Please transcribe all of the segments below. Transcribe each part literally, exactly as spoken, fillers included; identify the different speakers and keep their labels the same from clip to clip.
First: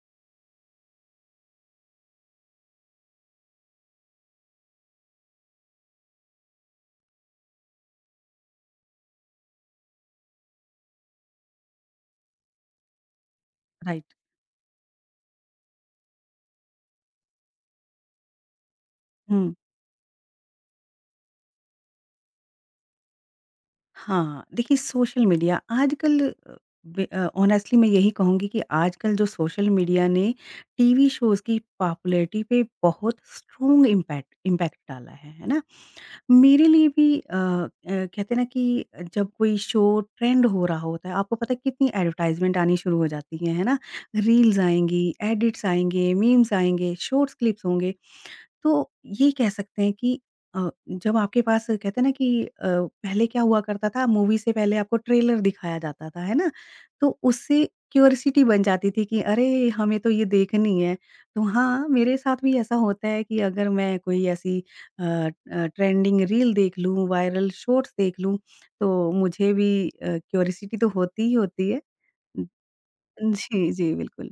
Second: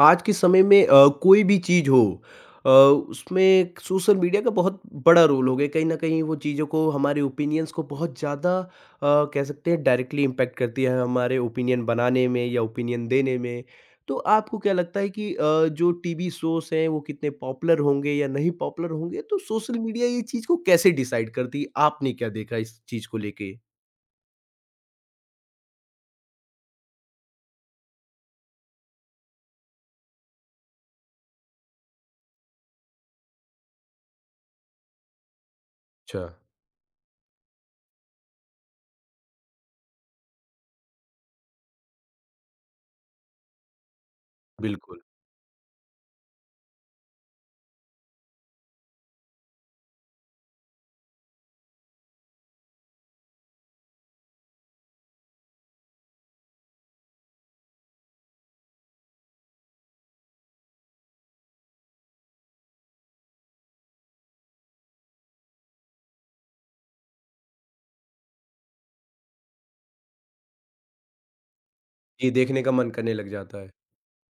Speaker 1: आज के समय में अ, कोई भी चीज़ हो, अ, उसमें सोशल मीडिया का बहुत बड़ा रोल हो गया। कहीं ना कहीं वो चीज़ों को, हमारे ओपिनियंस को बहुत ज़्यादा, अ, कह सकते हैं डायरेक्टली इम्पैक्ट करती है हमारे ओपिनियन बनाने में या ओपिनियन देने में।
Speaker 2: राइट।
Speaker 1: तो आपको क्या लगता है कि अ, जो टीवी शोज हैं वो कितने पॉपुलर होंगे या नहीं पॉपुलर होंगे, तो
Speaker 2: हुँ।
Speaker 1: सोशल मीडिया ये चीज़ को कैसे डिसाइड करती है? आपने क्या देखा इस चीज़ को लेके?
Speaker 2: हाँ, देखिए सोशल मीडिया आजकल अ, बे अ, ऑनेस्टली मैं यही कहूँगी कि आजकल जो सोशल मीडिया ने टीवी शोज़ की पॉपुलैरिटी पे बहुत स्ट्रॉन्ग इम्पैक्ट इम्पैक्ट डाला है, है ना?
Speaker 1: अच्छा।
Speaker 2: मेरे लिए भी अ अ, कहते हैं ना कि जब कोई शो ट्रेंड हो रहा होता है, आपको पता है कितनी एडवर्टाइज़मेंट आनी शुरू हो जाती है, है ना? रील्स
Speaker 1: बिल्कुल।
Speaker 2: आएँगी, एडिट्स आएँगे, मीम्स आएँगे, शॉर्ट्स क्लिप्स होंगे। तो ये कह सकते हैं कि अ, जब आपके पास कहते हैं ना कि अ, पहले क्या हुआ करता था मूवी से पहले आपको ट्रेलर दिखाया जाता था, है ना? तो उससे क्यूरियोसिटी बन जाती थी कि अरे! हमें तो ये देखनी है। तो हाँ, मेरे साथ भी ऐसा होता है कि अगर मैं कोई ऐसी अ अ, ट्रेंडिंग रील देख लूँ, वायरल शॉर्ट्स देख लूँ, तो मुझे भी अ, क्यूरियोसिटी तो होती ही होती है।
Speaker 1: ये देखने का मन करने लग
Speaker 2: उम,
Speaker 1: जाता है।
Speaker 2: जी, जी, बिल्कुल।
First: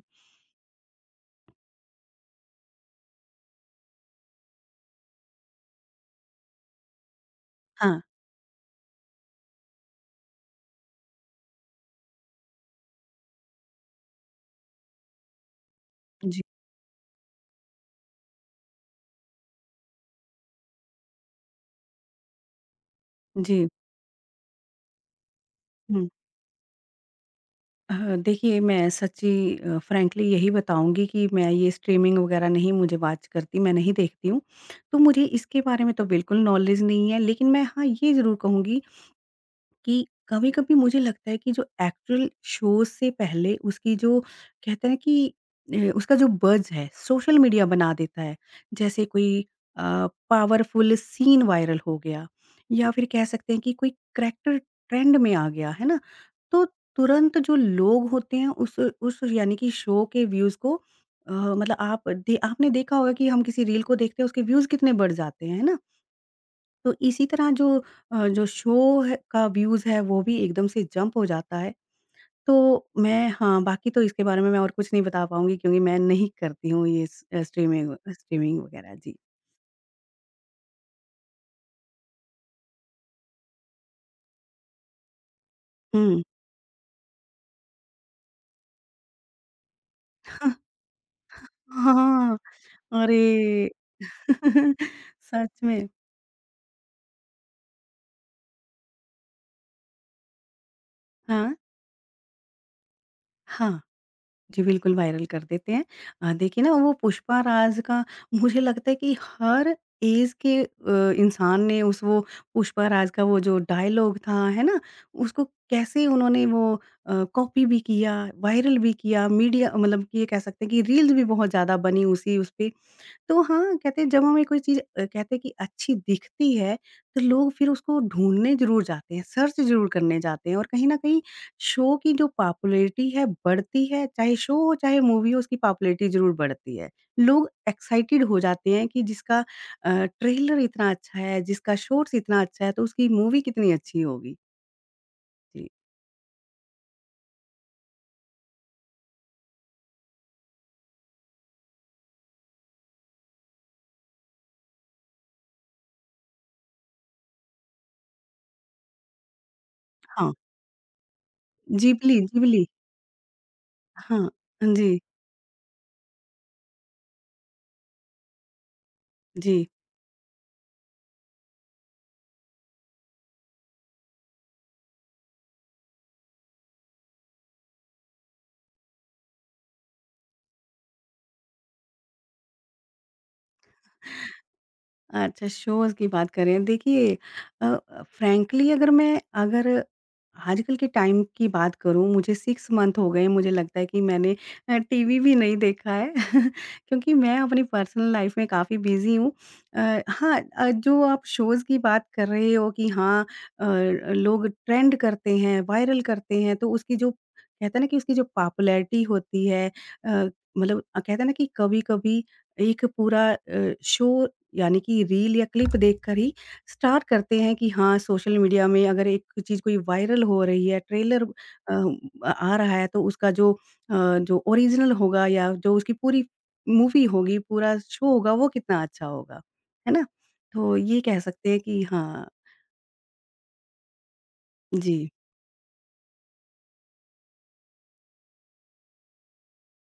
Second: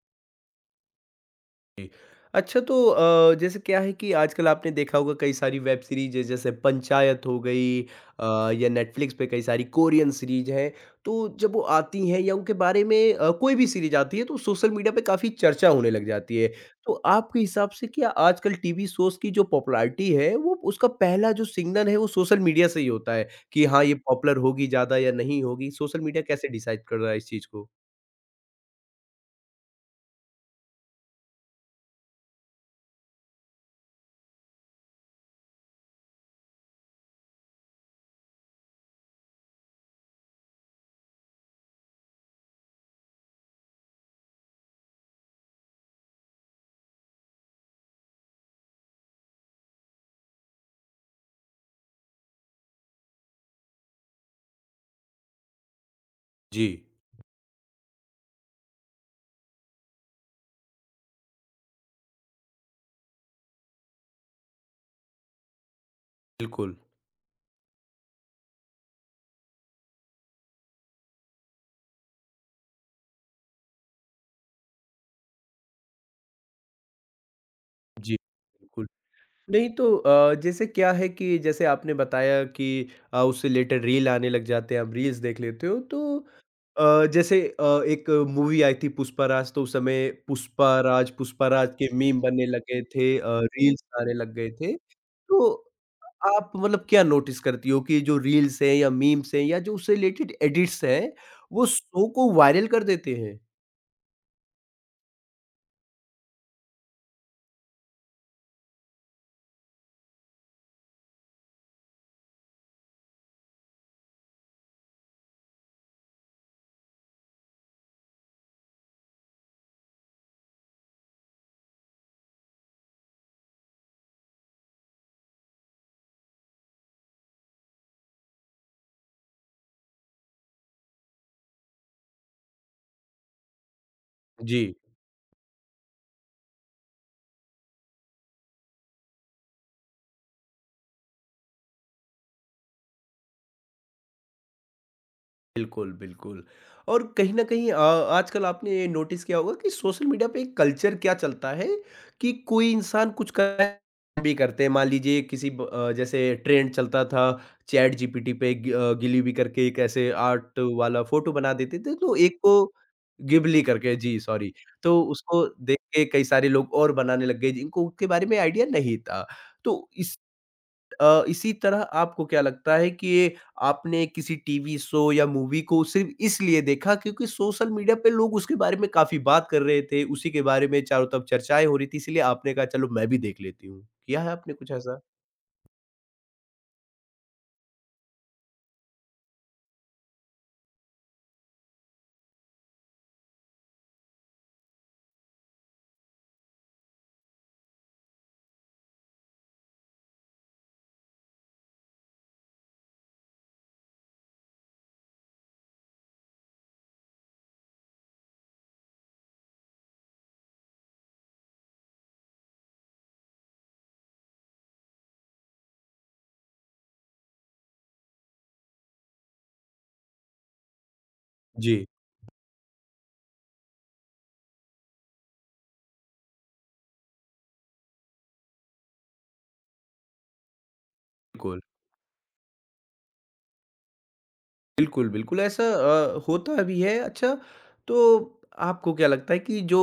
Speaker 1: जी। अच्छा, तो अ, जैसे क्या है कि आजकल आपने देखा होगा कई सारी वेब सीरीज़ है, जैसे पंचायत हो गई,
Speaker 2: हाँ,
Speaker 1: अ, या नेटफ्लिक्स पे कई सारी कोरियन सीरीज़ हैं। तो जब वो आती हैं या उनके बारे में अ, कोई भी सीरीज़ आती है तो सोशल मीडिया पे काफ़ी चर्चा होने लग जाती
Speaker 2: जी,
Speaker 1: है। तो आपके हिसाब से क्या आजकल टीवी शोज़ की जो पॉपुलैरिटी है वो उसका पहला जो सिग्नल है वो सोशल मीडिया से ही होता है कि
Speaker 2: जी।
Speaker 1: हाँ, ये पॉपुलर होगी ज़्यादा या नहीं होगी? सोशल
Speaker 2: हुँ।
Speaker 1: मीडिया कैसे डिसाइड कर रहा है इस चीज़ को?
Speaker 2: अ, देखिए मैं सच्ची अ, फ्रैंकली यही बताऊँगी कि मैं ये स्ट्रीमिंग वग़ैरह नहीं मुझे वाच करती, मैं नहीं देखती हूँ। तो मुझे इसके बारे में तो बिल्कुल नॉलेज नहीं है, लेकिन मैं हाँ, ये ज़रूर कहूँगी कि कभी-कभी मुझे लगता है कि जो एक्चुअल शो से पहले उसकी जो कहते हैं कि अ, उसका जो बज़ है सोशल मीडिया बना देता है। जैसे कोई अ, पावरफुल सीन वायरल हो गया या फिर कह सकते हैं कि कोई करैक्टर ट्रेंड में आ गया, है ना? तो
Speaker 1: जी,
Speaker 2: तुरंत जो लोग होते हैं उस उस यानी कि शो के व्यूज़ को अ, मतलब आप दे आपने देखा होगा कि हम किसी रील को देखते हैं उसके व्यूज़ कितने बढ़ जाते हैं, है ना?
Speaker 1: बिल्कुल।
Speaker 2: तो इसी तरह जो अ, जो शो है का व्यूज़ है वो भी एकदम से जंप हो जाता है। तो मैं हाँ, बाकी तो इसके बारे में मैं और कुछ नहीं बता पाऊँगी क्योंकि मैं नहीं करती हूँ ये स अ, स्ट्रीमिंग अ,
Speaker 1: जी।
Speaker 2: स्ट्रीमिंग
Speaker 1: बिल्कुल।
Speaker 2: वग़ैरह जी।
Speaker 1: नहीं, तो अ, जैसे क्या है कि जैसे आपने बताया कि अ, उससे रिलेटेड रील आने लग जाते हैं, आप रील्स देख लेते हो, तो
Speaker 2: हुँ।
Speaker 1: अ, जैसे अ, एक मूवी आई थी पुष्पाराज, तो उस समय पुष्पाराज पुष्पाराज के मीम
Speaker 2: हाँ,
Speaker 1: बनने लगे थे, अ,
Speaker 2: अरे!
Speaker 1: रील्स आने लग गए थे।
Speaker 2: सच
Speaker 1: तो
Speaker 2: में।
Speaker 1: आप मतलब क्या नोटिस करती हो कि जो रील्स हैं या मीम्स हैं या जो उससे रिलेटेड एडिट्स हैं,
Speaker 2: हाँ?
Speaker 1: वो शो को वायरल कर देते हैं?
Speaker 2: हाँ। जी, बिल्कुल वायरल कर देते हैं। अ, देखिए ना वो पुष्पा राज का मुझे लगता है कि हर ऐज के अ, इंसान ने उस वो पुष्पा राज का वो जो डायलॉग था, है ना? उसको कैसे उन्होंने वो अ, कॉपी भी किया, वायरल भी किया, मीडिया मतलब कि ये कह सकते हैं कि रील्स भी बहुत ज़्यादा बनी उसी उसपे तो हाँ, कहते हैं जब हमें कोई चीज़ अ, कहते हैं कि अच्छी दिखती है, तो लोग फिर उसको ढूँढने ज़रूर जाते हैं, सर्च ज़रूर करने जाते हैं और कहीं न कहीं शो की जो पॉपुलैरिटी है, बढ़ती है, चाहे शो
Speaker 1: जी।
Speaker 2: हो, चाहे मूवी हो, उसकी पॉपुलैरिटी ज़रूर बढ़ती है। लोग एक्साइटेड हो जाते हैं कि जिसका अ, ट्रेलर इतना अच्छा है, जिसका शॉट्स इतना अच्छा है, तो उसकी मूवी कितनी अच्छी होगी। जी।
Speaker 1: बिल्कुल, बिल्कुल। और कहीं न कहीं अ, आजकल आपने नोटिस किया होगा कि सोशल मीडिया पे एक कल्चर क्या चलता है कि कोई इंसान कुछ कर भी करते हैं। मान लीजिए किसी ब अ, जैसे ट्रेंड चलता था, चैट जीपीटी पे गि अ, गिलीबी करके एक ऐसे
Speaker 2: हाँ,
Speaker 1: आर्ट वाला फ़ोटो बना देते थे, तो
Speaker 2: जिबली
Speaker 1: एक
Speaker 2: जिबली।
Speaker 1: को गिबली करके। जी,
Speaker 2: हाँ,
Speaker 1: सॉरी। तो
Speaker 2: जी,
Speaker 1: उसको देख के कई सारे लोग और बनाने लग गए जिनको उसके बारे में आइडिया नहीं था।
Speaker 2: जी।
Speaker 1: तो इस अ, इसी तरह आपको क्या लगता है कि ये आपने किसी टीवी शो या मूवी को सिर्फ़ इसलिए देखा क्योंकि सोशल मीडिया पे लोग उसके बारे में काफ़ी बात कर रहे थे, उसी के बारे में चारों तरफ चर्चाएँ हो रही थी, इसीलिए आपने कहा चलो मैं भी देख लेती हूँ। किया है आपने कुछ ऐसा?
Speaker 2: अच्छा शोज़ की बात करें देखिए अ अ, फ्रैंकली अगर मैं अगर आजकल के टाइम की बात करूँ मुझे सिक्स मंथ हो गए मुझे लगता है कि मैंने अ, टीवी भी नहीं देखा है क्योंकि मैं अपनी पर्सनल लाइफ़ में काफ़ी बिज़ी हूँ। अ, हाँ अ, जो आप शोज़ की बात कर रहे हो कि हाँ अ, लोग ट्रेंड करते हैं, वायरल करते हैं तो उसकी जो कहते हैं ना कि उसकी जो पॉपुलैरिटी होती है अ, मतलब कहते हैं ना कि कभी-कभी एक पूरा अ, शो यानी कि रील या क्लिप देखकर ही स्टार्ट करते हैं कि हाँ, सोशल मीडिया में अगर एक चीज़ कोई वायरल हो रही है, ट्रेलर अ,
Speaker 1: जी,
Speaker 2: आ रहा है तो उसका जो अ, जो ओरिजिनल होगा या जो उसकी पूरी मूवी होगी, पूरा शो होगा वो कितना अच्छा होगा, है ना? तो ये कह सकते
Speaker 1: बिल्कुल।
Speaker 2: हैं कि हाँ जी,
Speaker 1: बिल्कुल, बिल्कुल ऐसा अ, होता भी है। अच्छा, तो आपको क्या लगता है कि जो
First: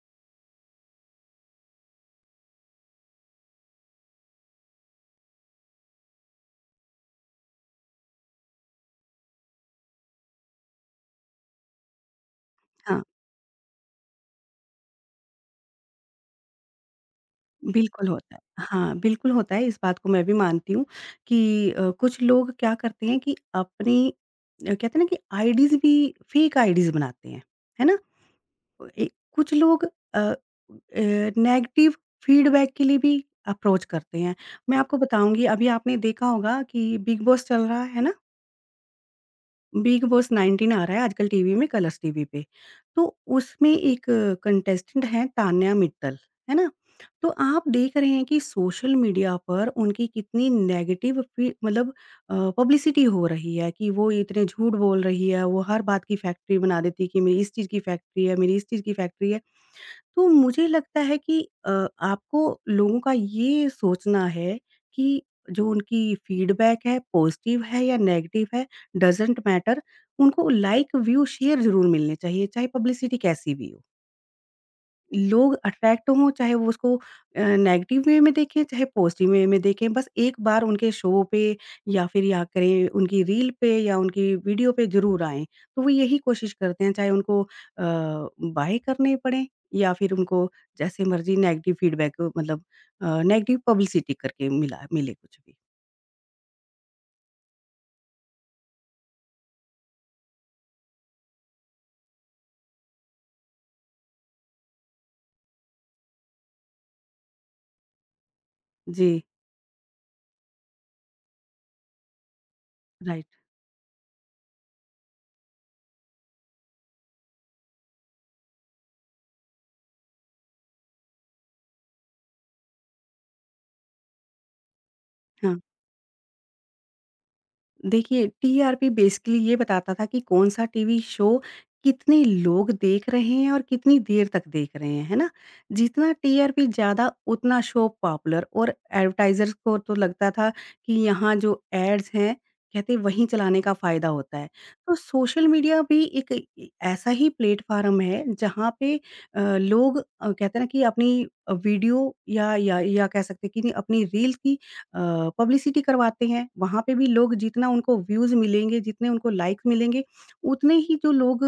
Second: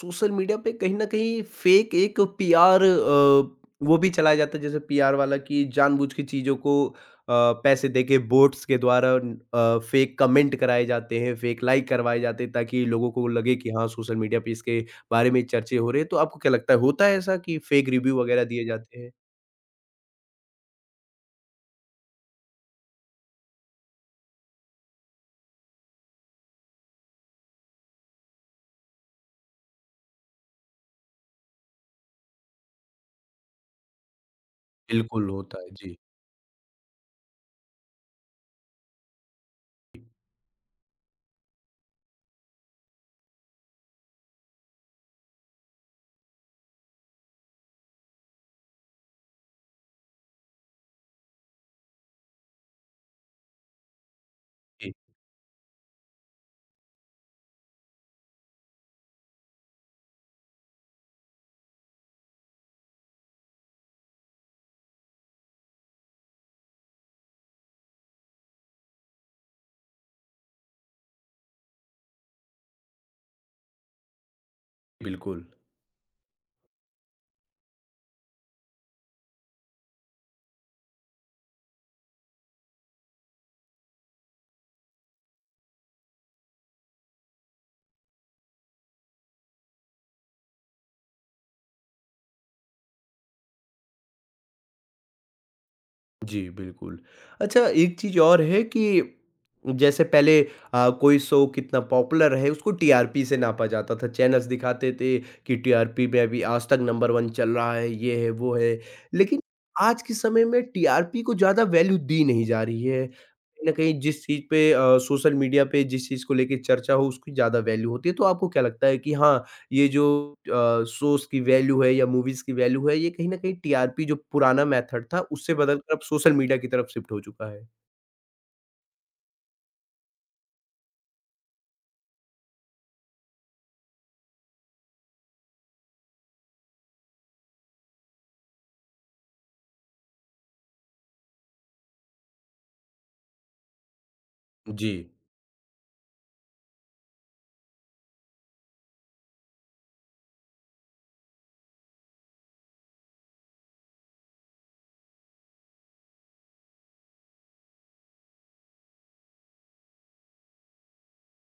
Speaker 1: सोशल मीडिया पे कहीं न कहीं फ़ेक एक पीआर, अ, वो भी चलाया जाता है, जैसे पीआर वाला कि जानबूझ के चीज़ों को अ, पैसे देके बोट्स के द्वारा अ, फ़ेक कमेंट कराए जाते हैं, फ़ेक लाइक करवाए जाते हैं, ताकि
Speaker 2: हाँ,
Speaker 1: लोगों को लगे कि हाँ, सोशल मीडिया पे इसके बारे में चर्चे हो रहे हैं। तो आपको क्या लगता है, होता है ऐसा कि फ़ेक
Speaker 2: बिल्कुल
Speaker 1: रिव्यू
Speaker 2: होता है।
Speaker 1: वगैरह दिए जाते
Speaker 2: हाँ,
Speaker 1: हैं?
Speaker 2: बिल्कुल होता है इस बात को मैं भी मानती हूँ कि अ, कुछ लोग क्या करते हैं कि अपनी अ, कहते हैं ना कि आईडीज़ भी फेक आईडीज़ बनाते हैं, है ना? ए कुछ लोग अ अ, नेगेटिव फीडबैक के लिए भी अप्रोच करते हैं। मैं आपको
Speaker 1: बिल्कुल
Speaker 2: बताऊँगी
Speaker 1: होता
Speaker 2: अभी
Speaker 1: है। जी,
Speaker 2: आपने देखा होगा कि बिग बॉस चल रहा है ना? बिग बॉस नाइन्टीन आ रहा है आजकल टीवी में कलर्स टीवी पे। तो उसमें एक कंटेस्टेंट हैं तान्या मित्तल, है ना? तो आप देख रहे हैं कि सोशल मीडिया पर उनकी कितनी नेगेटिव फी मतलब अ, पब्लिसिटी हो रही है कि वो इतने झूठ
Speaker 1: जी,
Speaker 2: बोल रही है, वो हर बात की फैक्ट्री बना देती है कि मेरी इस चीज़ की फैक्ट्री है, मेरी इस चीज़ की फैक्ट्री है। तो मुझे लगता है कि अ, आपको लोगों का ये सोचना है कि जो उनकी फीडबैक है पॉजिटिव है या नेगेटिव है डज़न्ट मैटर उनको लाइक व्यू शेयर ज़रूर मिलने चाहिए, चाहे पब्लिसिटी कैसी भी हो।
Speaker 1: बिल्कुल।
Speaker 2: लोग अट्रैक्ट हों, चाहे वो उसको अ, नेगेटिव वे में देखें, चाहे पॉज़िटिव वे में देखें, बस एक बार उनके शो पे या फिर या करें उनकी रील पे या उनकी वीडियो पे ज़रूर आएँ। तो वो यही कोशिश करते हैं, चाहे उनको अ, बाय करने पड़ें या फिर उनको जैसे मर्ज़ी नेगेटिव फीडबैक मतलब अ, नेगेटिव पब्लिसिटी करके मिला मिले कुछ भी।
Speaker 1: जी, बिल्कुल। अच्छा, एक चीज़ और है कि जैसे पहले अ, कोई शो कितना पॉपुलर है उसको टीआरपी से नापा जाता था। चैनल्स दिखाते थे कि टीआरपी में अभी आज तक नंबर वन चल रहा है, ये है, वो है।
Speaker 2: जी,
Speaker 1: लेकिन आज के समय में टीआरपी को ज़्यादा वैल्यू दी नहीं जा रही है।
Speaker 2: राइट।
Speaker 1: कहीं न कहीं जिस चीज़ पे, अ, सोशल मीडिया पे जिस चीज़ को लेके चर्चा हो उसकी ज़्यादा वैल्यू होती है। तो आपको क्या लगता है कि हाँ, ये जो अ, शोज़ की वैल्यू है या मूवीज़ की वैल्यू है, ये कहीं न कहीं टीआरपी जो पुराना मेथड था, उससे
Speaker 2: हाँ।
Speaker 1: बदलकर अब सोशल मीडिया की तरफ शिफ्ट हो चुका है।
Speaker 2: देखिए, टीआरपी बेसिकली ये बताता था कि कौन-सा टीवी शो कितने लोग देख रहे हैं और कितनी देर तक देख रहे हैं, है ना? जितना टीआरपी ज़्यादा उतना शो पॉपुलर और एडवर्टाइज़र्स को तो लगता था कि यहाँ जो एड्स हैं, कहते वहीं चलाने का फ़ायदा होता है।
Speaker 1: जी,
Speaker 2: तो सोशल मीडिया भी एक ए ऐसा ही प्लेटफ़ॉर्म है जहाँ पे अ, लोग अ, कहते हैं ना कि अपनी अ, वीडियो या या या कह सकते हैं कि नहीं, अपनी रील की अ, पब्लिसिटी करवाते हैं, वहाँ पे भी लोग जितना उनको व्यूज़ मिलेंगे, जितने उनको लाइक्स मिलेंगे, उतने ही जो लोग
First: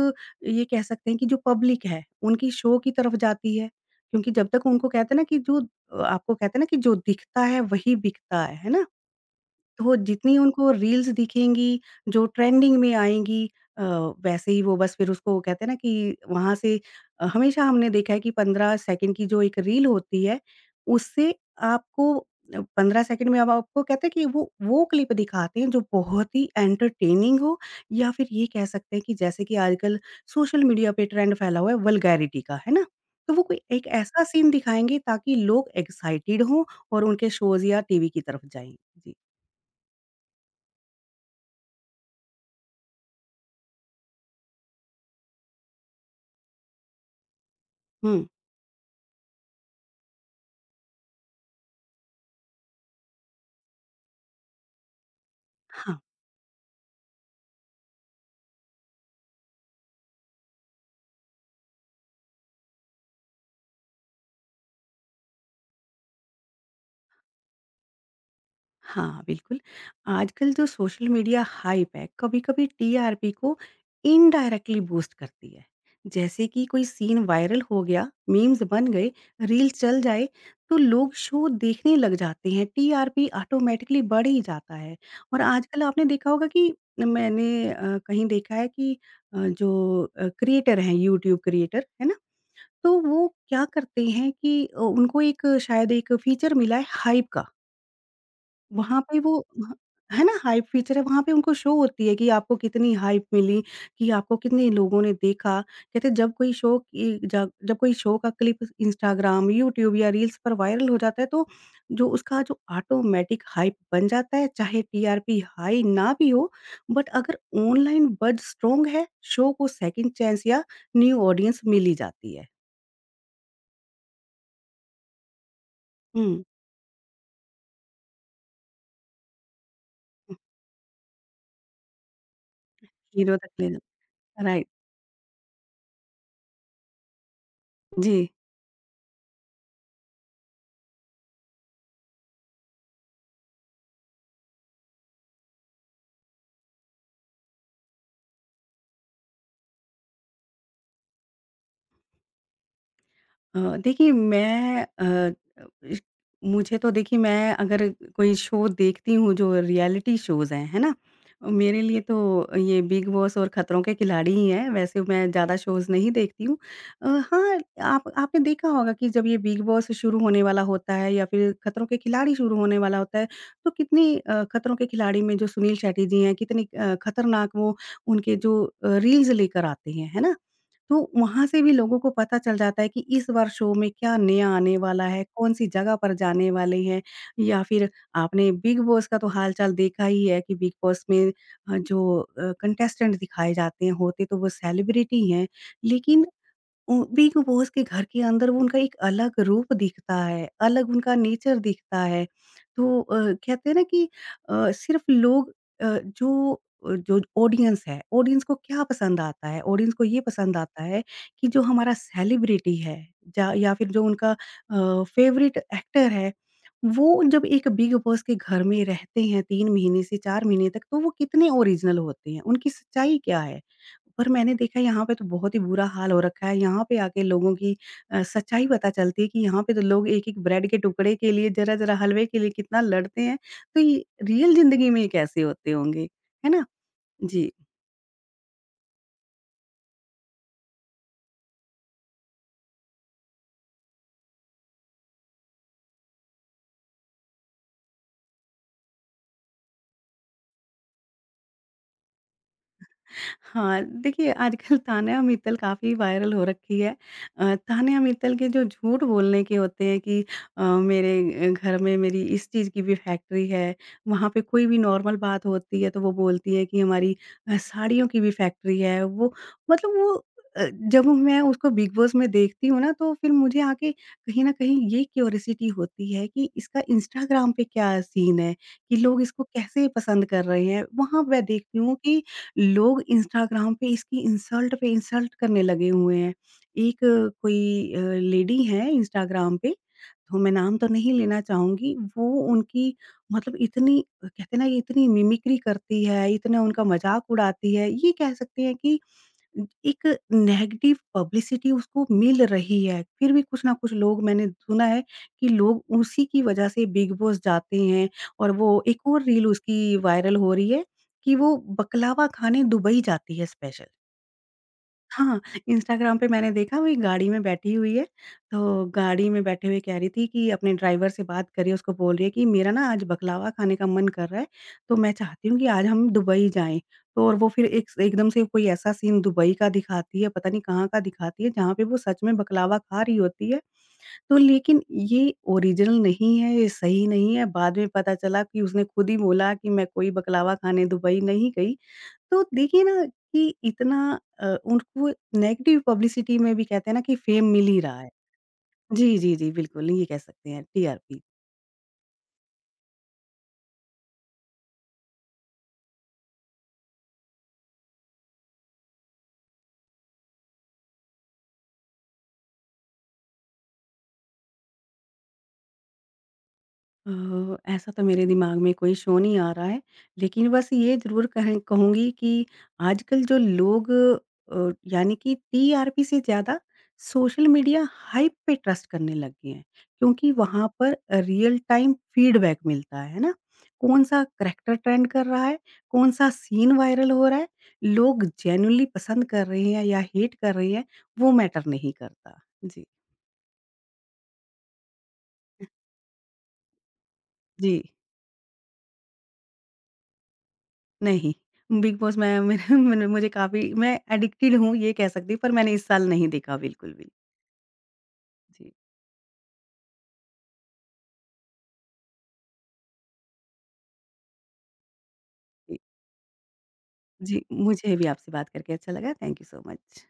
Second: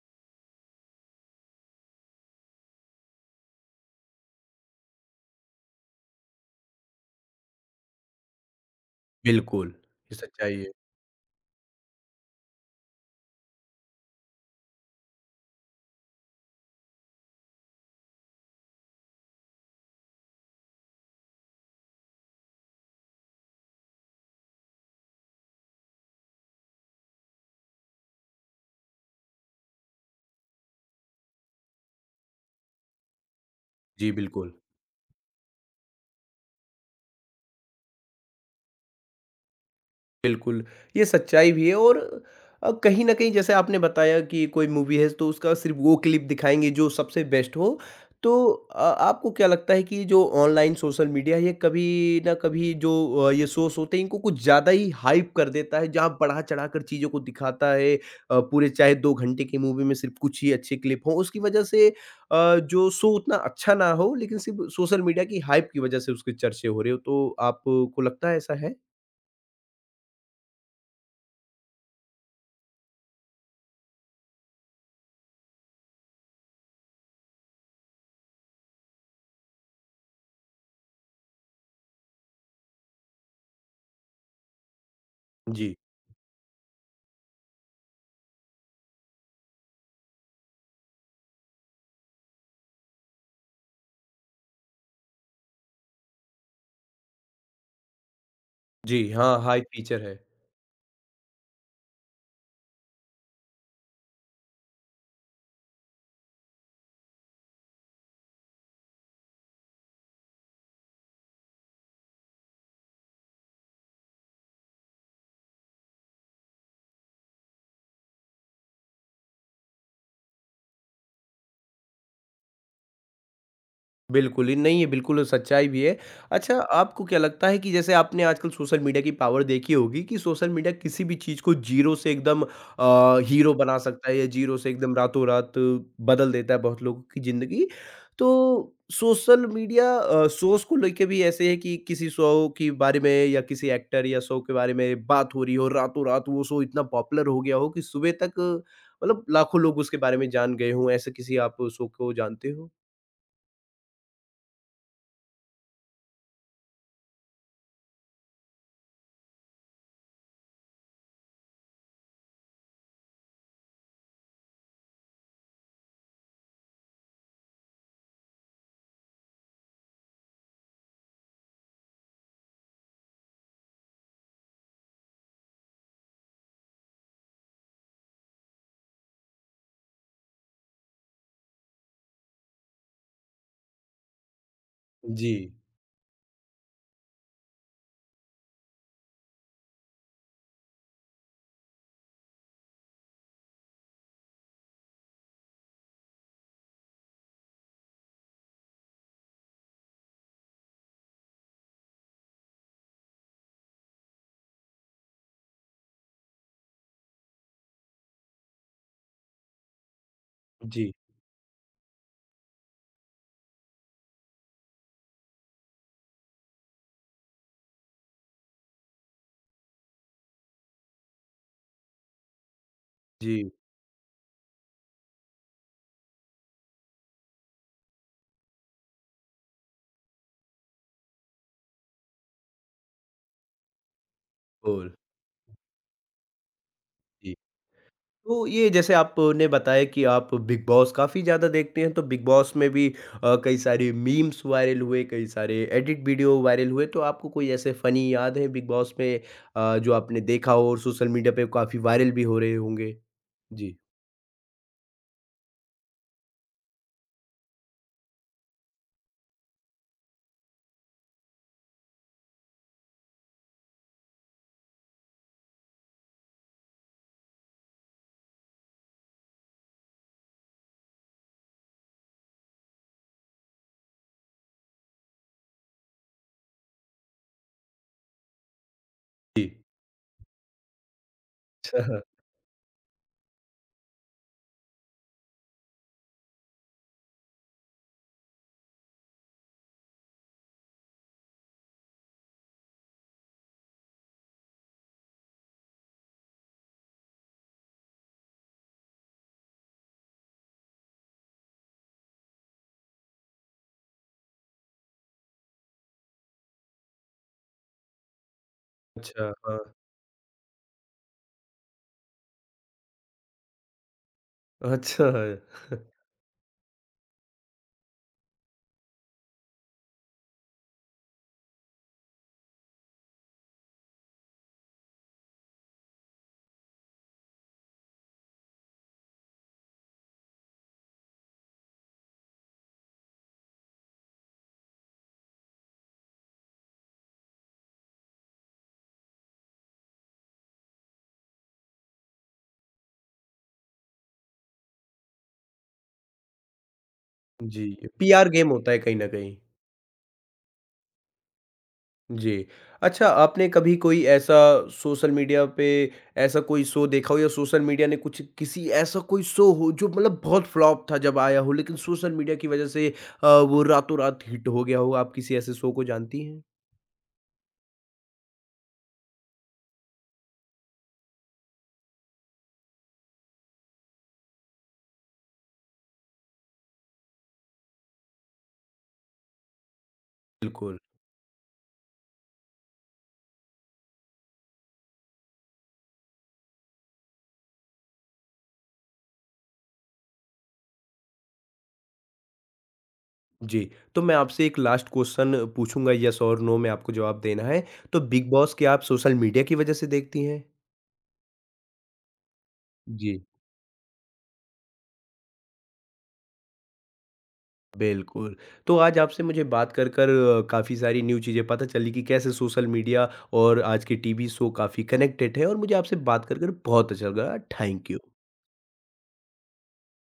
Speaker 2: ये कह सकते हैं कि जो पब्लिक है, उनकी शो की तरफ जाती है। क्योंकि जब तक उनको कहते हैं ना कि जो अ, आपको कहते हैं ना कि जो दिखता है वही बिकता है, है ना?
Speaker 1: बिल्कुल,
Speaker 2: वो
Speaker 1: ये
Speaker 2: जितनी
Speaker 1: सच्चाई है।
Speaker 2: उनको रील्स दिखेंगी, जो ट्रेंडिंग में आएँगी अ, वैसे ही वो बस फिर उसको वो कहते हैं ना कि वहाँ से अ, हमेशा हमने देखा है कि पंद्रह सेकंड की जो एक रील होती है, उससे आपको अ, पंद्रह सेकंड में अब आपको कहते हैं कि वो वो क्लिप दिखाते हैं जो बहुत ही एंटरटेनिंग हो या फिर ये कह सकते हैं कि जैसे कि आजकल सोशल मीडिया पे ट्रेंड फैला हुआ है वल्गैरिटी का, है ना? तो वो कोई एक
Speaker 1: जी,
Speaker 2: ऐसा सीन
Speaker 1: बिल्कुल।
Speaker 2: दिखाएँगे ताकि लोग एक्साइटेड हों और उनके शोज़ या टीवी की तरफ जाएँ। जी।
Speaker 1: बिल्कुल, ये सच्चाई भी है। और अ, कहीं न कहीं जैसे आपने बताया कि कोई मूवी है तो उसका सिर्फ़ वो क्लिप दिखाएँगे जो सबसे बेस्ट हो।
Speaker 2: हुँ।
Speaker 1: तो अ, आपको क्या लगता है कि जो ऑनलाइन सोशल मीडिया है ये कभी न कभी जो अ, ये सोर्स होते हैं इनको कुछ ज़्यादा ही हाइप कर देता है,
Speaker 2: हाँ,
Speaker 1: जहाँ बढ़ा-चढ़ा कर चीज़ों को दिखाता है। अ, पूरे चाहे दो घंटे की मूवी में सिर्फ़ कुछ ही अच्छे क्लिप हों, उसकी वजह से अ, जो शो उतना अच्छा ना हो लेकिन सिर्फ़ सोशल मीडिया की हाइप की वजह से उसके चर्चे हो रहे हो। तो आपको लगता है ऐसा है?
Speaker 2: हाँ, बिल्कुल। आजकल जो सोशल मीडिया हाइप है, कभी-कभी टीआरपी को इनडायरेक्टली बूस्ट करती है। जैसे कि कोई सीन वायरल हो गया, मीम्स बन गए, रील चल जाए, तो लोग शो देखने लग जाते हैं, टीआरपी ऑटोमैटिकली बढ़ ही जाता है। और
Speaker 1: जी।
Speaker 2: आजकल आपने देखा होगा कि मैंने अ, कहीं देखा है कि अ, जो अ, क्रिएटर हैं, यूट्यूब क्रिएटर, है ना? तो वो क्या करते हैं कि अ, उनको एक शायद एक फीचर मिला है हाइप का। वहाँ
Speaker 1: जी,
Speaker 2: पे
Speaker 1: हाँ,
Speaker 2: वो
Speaker 1: हाई
Speaker 2: ह
Speaker 1: फीचर है।
Speaker 2: है ना हाइप फीचर है, वहाँ पे उनको शो होती है कि आपको कितनी हाइप मिली, कि आपको कितने लोगों ने देखा। कहते हैं जब कोई शो की जब जब कोई शो का क्लिप इंस्टाग्राम, यूट्यूब या रील्स पर वायरल हो जाता है तो जो उसका जो ऑटोमैटिक हाइप बन जाता है, चाहे टीआरपी हाई ना भी हो, बट अगर ऑनलाइन बज़ स्ट्रॉन्ग है, शो को सेकंड चांस या न्यू ऑडियंस मिल ही जाती है।
Speaker 1: बिल्कुल, ये नहीं है, बिल्कुल सच्चाई भी है।
Speaker 2: हुँ,
Speaker 1: अच्छा, आपको क्या लगता है कि जैसे आपने आजकल सोशल मीडिया की पावर देखी होगी कि
Speaker 2: हुँ,
Speaker 1: सोशल मीडिया किसी भी चीज़ को ज़ीरो से एकदम अ,
Speaker 2: हीरो तक
Speaker 1: हीरो
Speaker 2: ले
Speaker 1: बना
Speaker 2: लो
Speaker 1: सकता है, या ज़ीरो
Speaker 2: राइट,
Speaker 1: से एकदम रातों-रात बदल देता है बहुत लोगों की ज़िंदगी।
Speaker 2: जी।
Speaker 1: तो सोशल मीडिया अ, सोर्स को लेके भी ऐसे है कि किसी शो के बारे में या किसी एक्टर या शो के बारे में बात हो रही हो, रातों-रात वो शो इतना पॉपुलर हो गया हो कि सुबह तक मतलब लाखों लोग उसके बारे में जान गए हों। ऐसे किसी आप शो को जानते हो?
Speaker 2: अ, देखिए मैं अ, इस मुझे तो देखिए मैं अगर कोई शो देखती हूँ जो रियलिटी शोज़ हैं, है ना? मेरे लिए तो ये बिग बॉस और खतरों के खिलाड़ी ही हैं, वैसे मैं ज़्यादा शोज़ नहीं देखती हूँ। अ, हाँ, आप आपने देखा होगा कि जब ये बिग बॉस शुरू होने वाला होता है या फिर खतरों के खिलाड़ी शुरू होने वाला होता है, तो कितनी अ, खतरों के खिलाड़ी में जो सुनील शेट्टी जी हैं, कितनी अ, खतरनाक वो उनके जो अ, रील्स लेकर आते हैं, है ना? तो वहाँ से भी लोगों को पता चल जाता है कि इस बार शो में क्या नया आने वाला है,
Speaker 1: जी।
Speaker 2: कौन-सी जगह पर जाने वाले हैं या फिर आपने बिग बॉस का तो हाल-चाल देखा ही है कि बिग बॉस में अ, जो अ, कंटेस्टेंट दिखाए जाते हैं, होते तो वो सेलिब्रिटी हैं, लेकिन उम, बिग बॉस के घर के अंदर वो उनका एक अलग रूप दिखता है, अलग उनका नेचर दिखता है। तो अ, कहते हैं ना कि अ, सिर्फ़ लोग अ, जो अ, जो ऑडियंस है, ऑडियंस को क्या पसंद आता है? ऑडियंस को ये पसंद आता
Speaker 1: जी,
Speaker 2: है कि जो हमारा सेलिब्रिटी है जा या फिर जो उनका अ, फेवरेट एक्टर है, वो जब एक बिग बॉस के घर में रहते हैं तीन महीने से चार महीने तक, तो वो कितने ओरिजिनल होते हैं, उनकी सच्चाई क्या
Speaker 1: जी,
Speaker 2: है? पर मैंने देखा यहाँ पे तो बहुत ही बुरा हाल हो रखा है, यहाँ पे आके लोगों की अ, सच्चाई पता चलती है कि यहाँ पे तो लोग एक-एक ब्रेड के टुकड़े के लिए, ज़रा-ज़रा हलवे के लिए कितना लड़ते हैं, तो ये रियल ज़िंदगी
Speaker 1: बिल्कुल।
Speaker 2: में ये कैसे होते होंगे, है ना?
Speaker 1: जी,
Speaker 2: जी।
Speaker 1: तो ये जैसे आपने बताया कि आप बिग बॉस काफ़ी ज़्यादा देखते हैं, तो बिग बॉस में भी अ, कई सारे मीम्स वायरल हुए, कई सारे एडिट वीडियो वायरल हुए, तो आपको कोई ऐसे फ़नी याद है बिग बॉस में अ, जो आपने देखा हो और सोशल मीडिया पे काफ़ी वायरल भी हो रहे होंगे? जी,
Speaker 2: हाँ, देखिए आजकल तान्या मित्तल काफ़ी वायरल हो रखी है। अ, तान्या मित्तल के जो झूठ बोलने के होते हैं कि अ, मेरे घर में मेरी इस चीज़ की भी फैक्ट्री है, वहाँ पे कोई भी नॉर्मल बात होती है तो वो बोलती है कि हमारी अ, साड़ियों की भी फैक्ट्री है। वो मतलब वो अ, जब मैं उसको बिग बॉस में देखती हूँ ना तो फिर मुझे आके कहीं न कहीं ये क्यूरियोसिटी होती है कि इसका इंस्टाग्राम पे क्या सीन है? कि लोग इसको
Speaker 1: जी।
Speaker 2: कैसे पसंद कर रहे हैं? वहाँ मैं देखती हूँ
Speaker 1: अच्छा,
Speaker 2: कि लोग इंस्टाग्राम पे इसकी इंसल्ट पे इंसल्ट करने लगे हुए हैं। एक कोई अ, कोई लेडी है इंस्टाग्राम पे, तो मैं नाम तो नहीं लेना चाहूँगी, वो उनकी मतलब इतनी कहते हैं ना, ये इतनी मिमिक्री करती है, इतना उनका मज़ाक उड़ाती है। ये कह सकते हैं कि एक नेगेटिव पब्लिसिटी उसको मिल रही है। फिर भी कुछ ना कुछ लोग मैंने सुना है कि लोग उसी की वजह से बिग बॉस जाते हैं और वो एक और
Speaker 1: अच्छा,
Speaker 2: रील
Speaker 1: हाँ।
Speaker 2: उसकी वायरल हो रही है कि वो बकलावा खाने दुबई जाती है स्पेशल।
Speaker 1: अच्छा।
Speaker 2: हाँ, इंस्टाग्राम पे मैंने देखा वो एक गाड़ी में बैठी हुई है, तो गाड़ी में बैठे हुए कह रही थी कि अपने ड्राइवर से बात कर रही है, उसको बोल रही है कि मेरा ना आज बकलावा खाने का मन कर रहा है, तो मैं चाहती हूँ कि आज हम दुबई जाएँ। तो और वो फिर एक एकदम से कोई ऐसा सीन दुबई का दिखाती है, पता नहीं कहाँ का दिखाती है, जहाँ पे वो सच में बकलावा खा रही होती है। तो लेकिन ये ओरिजिनल नहीं है, ये सही नहीं है, बाद में पता चला कि उसने खुद ही बोला कि मैं कोई बकलावा खाने दुबई नहीं गई। तो देखिए ना कि इतना अ, उनको नेगेटिव पब्लिसिटी में भी कहते हैं ना कि फेम
Speaker 1: जी,
Speaker 2: मिल ही रहा है।
Speaker 1: पीआर गेम होता है कहीं न
Speaker 2: जी, जी,
Speaker 1: कहीं।
Speaker 2: जी, बिल्कुल ये कह सकते हैं टीआरपी।
Speaker 1: जी। अच्छा, आपने कभी कोई ऐसा सोशल मीडिया पे ऐसा कोई शो देखा हो, या सोशल मीडिया ने कुछ किसी, ऐसा कोई शो हो जो मतलब बहुत फ्लॉप था जब आया हो लेकिन सोशल मीडिया की वज़ह से अ, वो रातों-रात हिट हो गया हो, आप किसी ऐसे शो को जानती हैं?
Speaker 2: अ, ऐसा तो मेरे दिमाग में कोई शो नहीं आ रहा है, लेकिन बस ये ज़रूर कहें कहूँगी कि आजकल जो लोग अ, यानी कि टीआरपी से ज़्यादा सोशल मीडिया हाइप पे ट्रस्ट करने लग गए हैं, क्योंकि वहाँ
Speaker 1: बिल्कुल।
Speaker 2: पर रियल टाइम फीडबैक मिलता है, है ना? कौन-सा करैक्टर ट्रेंड कर रहा है, कौन-सा सीन वायरल हो रहा है, लोग जेन्युइनली पसंद कर रहे हैं या हेट कर रहे हैं, वो मैटर नहीं करता। जी।
Speaker 1: जी, तो मैं आपसे एक लास्ट क्वेश्चन पूछूँगा, येस और नो में आपको जवाब देना है।
Speaker 2: जी।
Speaker 1: तो बिग बॉस क्या आप सोशल मीडिया की वज़ह से देखती हैं?
Speaker 2: नहीं, बिग बॉस मैं मेरे मैंने
Speaker 1: जी।
Speaker 2: मुझे काफ़ी मैं एडिक्टेड हूँ ये कह सकती हूँ, पर मैंने इस साल नहीं देखा बिल्कुल भी।
Speaker 1: बिल्कुल।
Speaker 2: जी,
Speaker 1: तो आज आपसे मुझे बात कर कर काफ़ी सारी न्यू चीज़ें पता चली कि कैसे सोशल मीडिया और आज के टीवी शो काफ़ी कनेक्टेड है, और मुझे
Speaker 2: जी,
Speaker 1: आपसे बात कर कर बहुत अच्छा लगा।
Speaker 2: जी,
Speaker 1: थैंक
Speaker 2: मुझे
Speaker 1: यू।
Speaker 2: भी आपसे बात करके अच्छा लगा। Thank you so much.